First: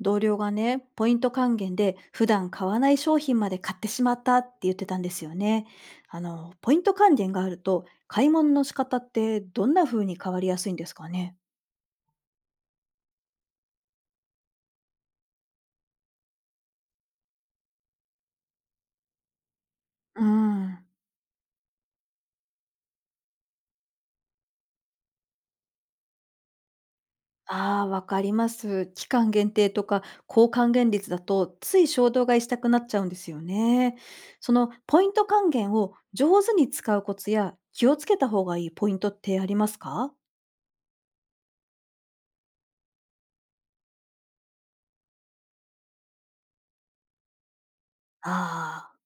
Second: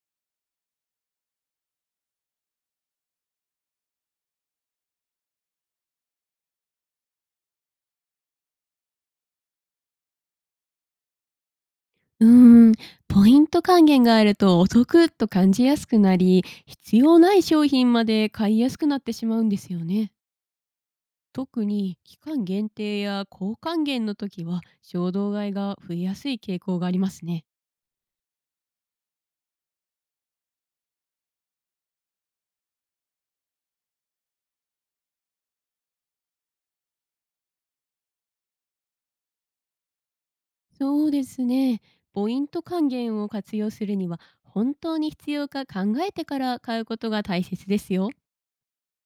同僚がね、ポイント還元で普段買わない商品まで買ってしまったって言ってたんですよね。ポイント還元があると、買い物の仕方ってどんな風に変わりやすいんですかね。うーん、ポイント還元があるとお得と感じやすくなり、必要ない商品まで買いやすくなってしまうんですよね。うん。特に期間限定や高還元の時は衝動買いが増えやすい傾向がありますね。ああ、わかります。期間限定とか高還元率だと、つい衝動買いしたくなっちゃうんですよね。そのポイント還元を上手に使うコツや気をつけた方がいいポイントってありますか？そうですね。ポイント還元を活用するには本当に必要か考えてから買うことが大切ですよ。ああー。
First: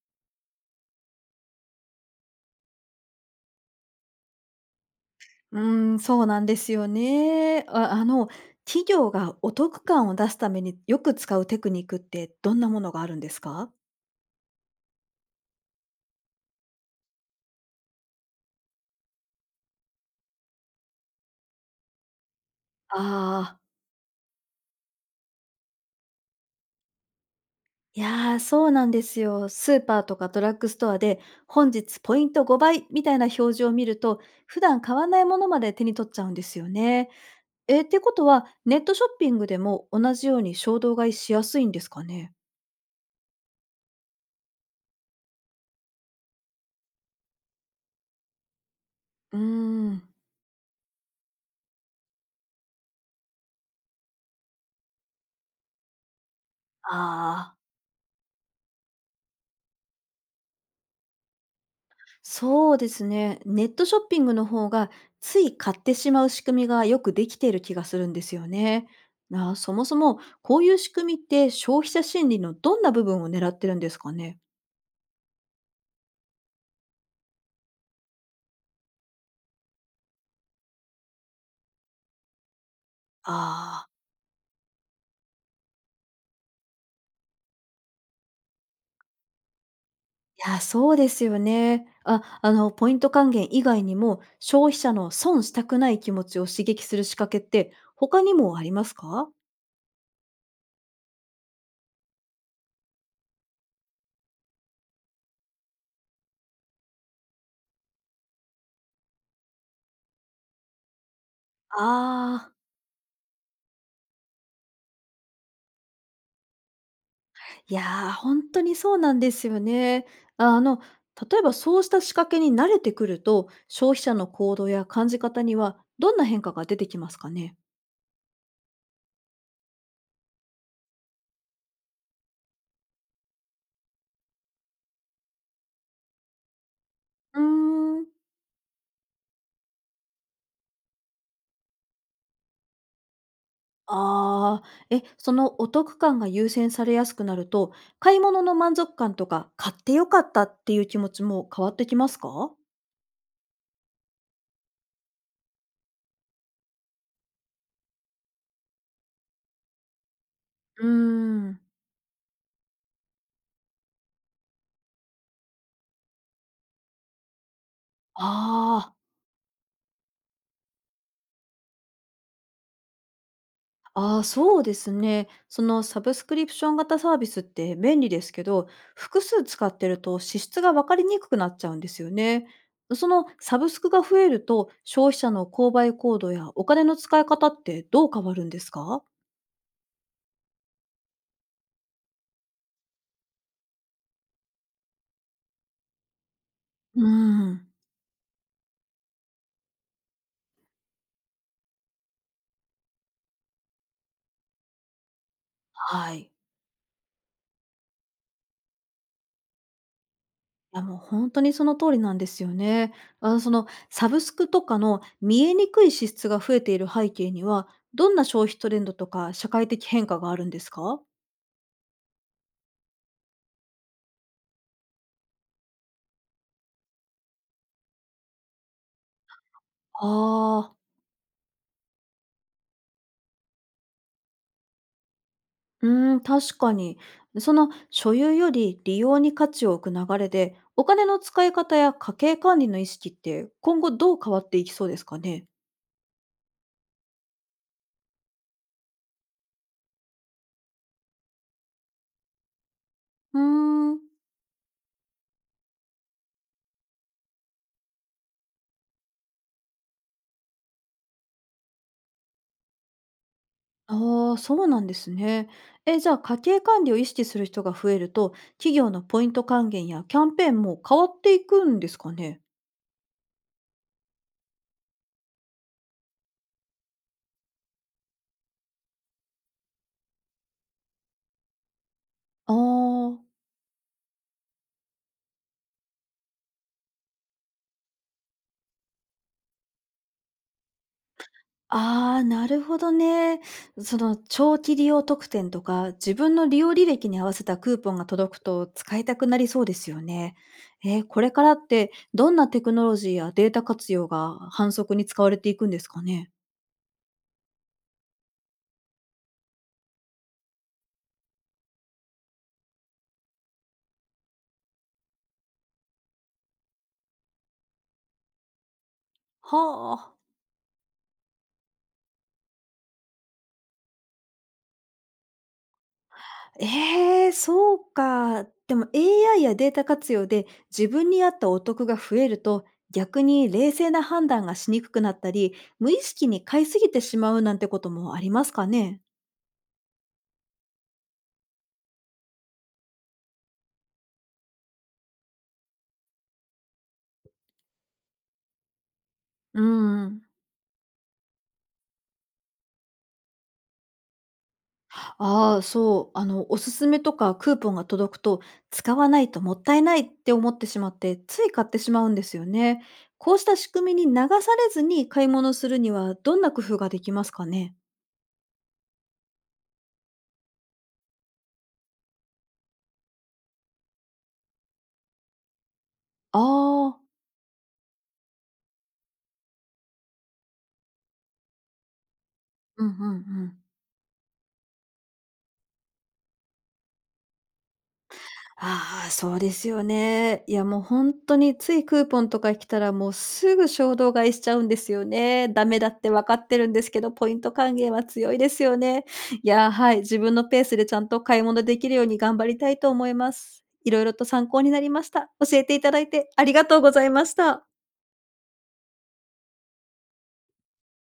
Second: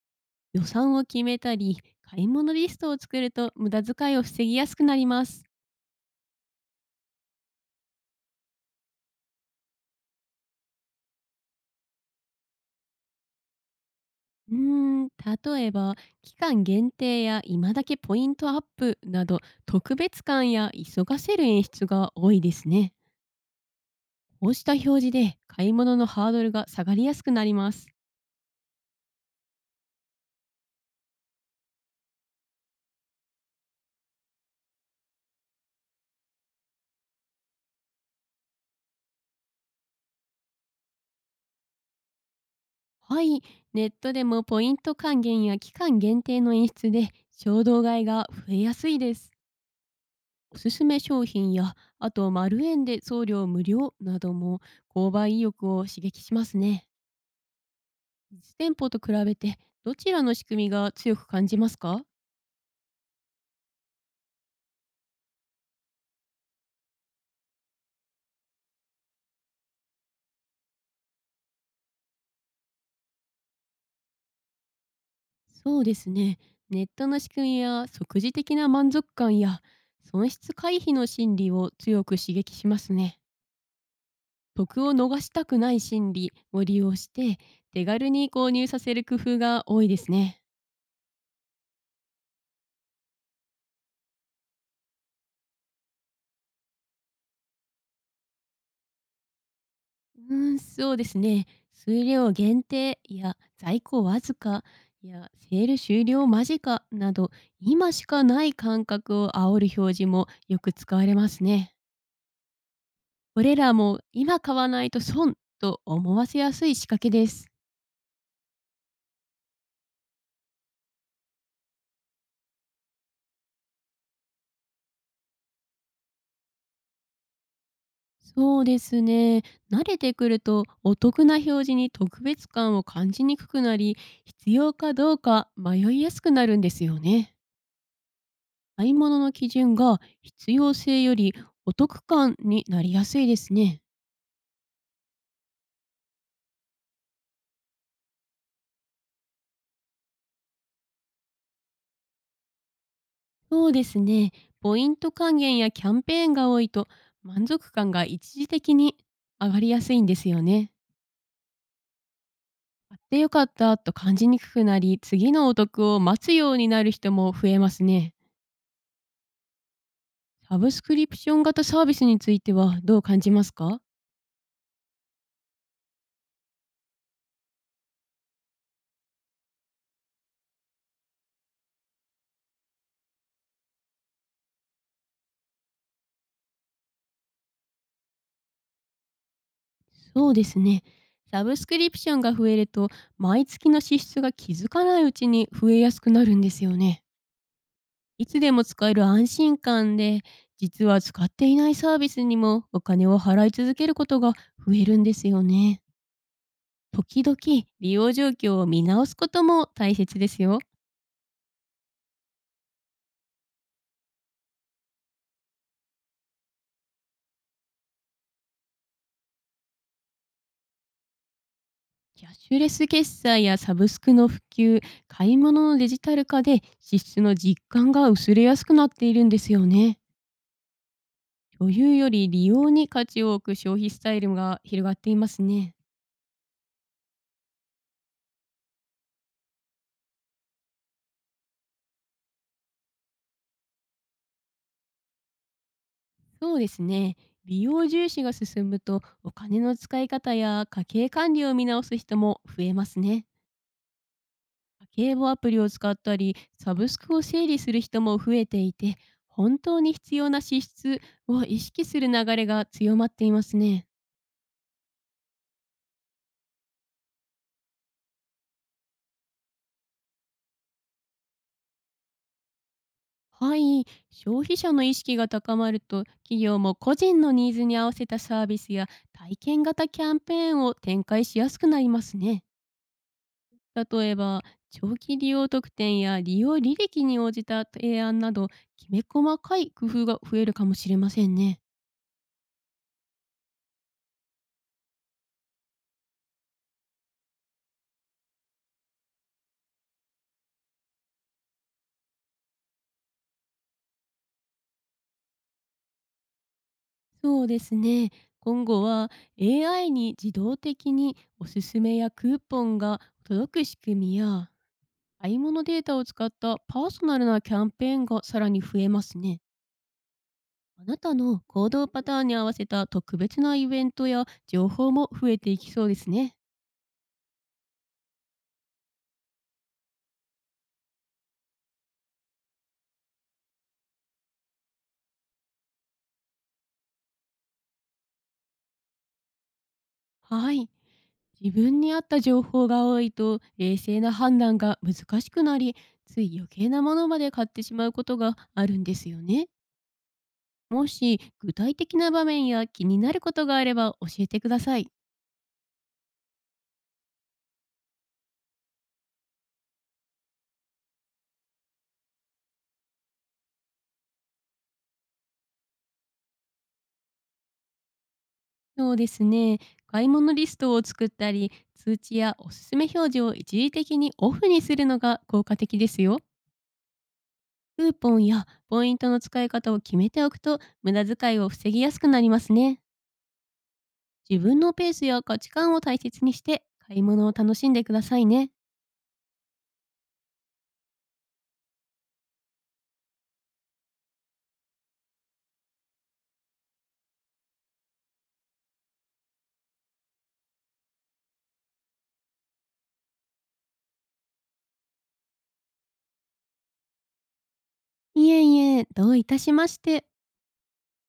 予算を決めたり、買い物リストを作ると無駄遣いを防ぎやすくなります。そうなんですよね。企業がお得感を出すためによく使うテクニックってどんなものがあるんですか？うーん、例えば期間限定や今だけポイントアップなど、特別感や急がせる演出が多いですね。ああ。こうした表示で買い物のハードルが下がりやすくなります。いやー、そうなんですよ。スーパーとかドラッグストアで、本日ポイント5倍みたいな表示を見ると、普段買わないものまで手に取っちゃうんですよね。え、ってことは、ネットショッピングでも同じように衝動買いしやすいんですかね？はい、ネットでもポイント還元や期間限定の演出で衝動買いが増えやすいです。うーん。おすすめ商品や、あと丸円で送料無料なども購買意欲を刺激しますね。ああ。実店舗と比べて、どちらの仕組みが強く感じますか？そうですね。ネットショッピングの方がつい買ってしまう仕組みがよくできている気がするんですよね。なあ、そもそもこういう仕組みって消費者心理のどんな部分を狙ってるんですかね？そうですね。ネットの仕組みや即時的な満足感や、損失回避の心理を強く刺激しますね。ああ。得を逃したくない心理を利用して、手軽に購入させる工夫が多いですね。いや、そうですよね。ポイント還元以外にも消費者の損したくない気持ちを刺激する仕掛けって他にもありますか？うーん、そうですね。数量限定や在庫わずか、やセール終了間近など、今しかない感覚を煽る表示もよく使われますね。ああー。これらも今買わないと損と思わせやすい仕掛けです。いや、本当にそうなんですよね。あの、例えばそうした仕掛けに慣れてくると、消費者の行動や感じ方にはどんな変化が出てきますかね？そうですね。慣れてくるとお得な表示に特別感を感じにくくなり、必要かどうか迷いやすくなるんですよね。うーん。買い物の基準が必要性より、お得感になりやすいですね。ああ。え、そのお得感が優先されやすくなると、買い物の満足感とか、買って良かったっていう気持ちも変わってきますか？そうですね。ポイント還元やキャンペーンが多いと、満足感が一時的に上がりやすいんですよね。うーん。買って良かったと感じにくくなり、次のお得を待つようになる人も増えますね。ああ。サブスクリプション型サービスについてはどう感じますか？ああ、そうですね。そのサブスクリプション型サービスって便利ですけど、複数使ってると支出が分かりにくくなっちゃうんですよね。そのサブスクが増えると、消費者の購買行動やお金の使い方ってどう変わるんですか？そうですね。サブスクリプションが増えると、毎月の支出が気づかないうちに増えやすくなるんですようね。ーん。いつでも使える安心感で、実は使っていないサービスにもお金を払い続けることが増えるんですよね。はい。時々利用状況を見直すことも大切ですよ。いやもう本当にその通りなんですよね。あのそのサブスクとかの見えにくい支出が増えている背景には、どんな消費トレンドとか社会的変化があるんですか？キャッシュレス決済やサブスクの普及、買い物のデジタル化で支出の実感が薄れやすくなっているんですよね。ああー。所有より利用に価値を置く消費スタイルが広がっていますね。うーん、確かに。その所有より利用に価値を置く流れで、お金の使い方や家計管理の意識って今後どう変わっていきそうですかね。そうですね。利用重視が進むと、お金の使い方や家計管理を見直す人も増えますね。うーん。家計簿アプリを使ったり、サブスクを整理する人も増えていて、本当に必要な支出を意識する流れが強まっていますね。ああ、そうなんですね。え、じゃあ家計管理を意識する人が増えると、企業のポイント還元やキャンペーンも変わっていくんですかね。はい、消費者の意識が高まると、企業も個人のニーズに合わせたサービスや体験型キャンペーンを展開しやすくなりますね。ああー。例えば長期利用特典や利用履歴に応じた提案など、きめ細かい工夫が増えるかもしれませんね。ああ、なるほどね。その長期利用特典とか、自分の利用履歴に合わせたクーポンが届くと使いたくなりそうですよね。えー、これからってどんなテクノロジーやデータ活用が反則に使われていくんですかね。そうですね。今後は AI に自動的におすすめやクーポンが届く仕組みや、買い物データを使ったパーソナルなキャンペーンがさらに増えますね。はあ。あなたの行動パターンに合わせた特別なイベントや情報も増えていきそうですね。えー、そうか。でも AI やデータ活用で自分に合ったお得が増えると、逆に冷静な判断がしにくくなったり、無意識に買いすぎてしまうなんてこともありますかね。はい。自分に合った情報が多いと冷静な判断が難しくなり、つい余計なものまで買ってしまうことがあるんですよね。うん。もし具体的な場面や気になることがあれば教えてください。ああ、そう、おすすめとかクーポンが届くと、使わないともったいないって思ってしまって、つい買ってしまうんですよね。こうした仕組みに流されずに買い物するには、どんな工夫ができますかね？そうですね。買い物リストを作ったり、通知やおすすめ表示を一時的にオフにするのが効果的ですよ。ああー。クーポンやポイントの使い方を決めておくと、無駄遣いを防ぎやすくなりますね。うんうんうん。自分のペースや価値観を大切にして買い物を楽しんでくださいね。ああ、そうですよね。いや、もう本当についクーポンとか来たら、もうすぐ衝動買いしちゃうんですよね。ダメだって分かってるんですけど、ポイント還元は強いですよね。いや、はい、自分のペースでちゃんと買い物できるように頑張りたいと思います。いろいろと参考になりました。教えていただいてありがとうございました。いえいえ、どういたしまして。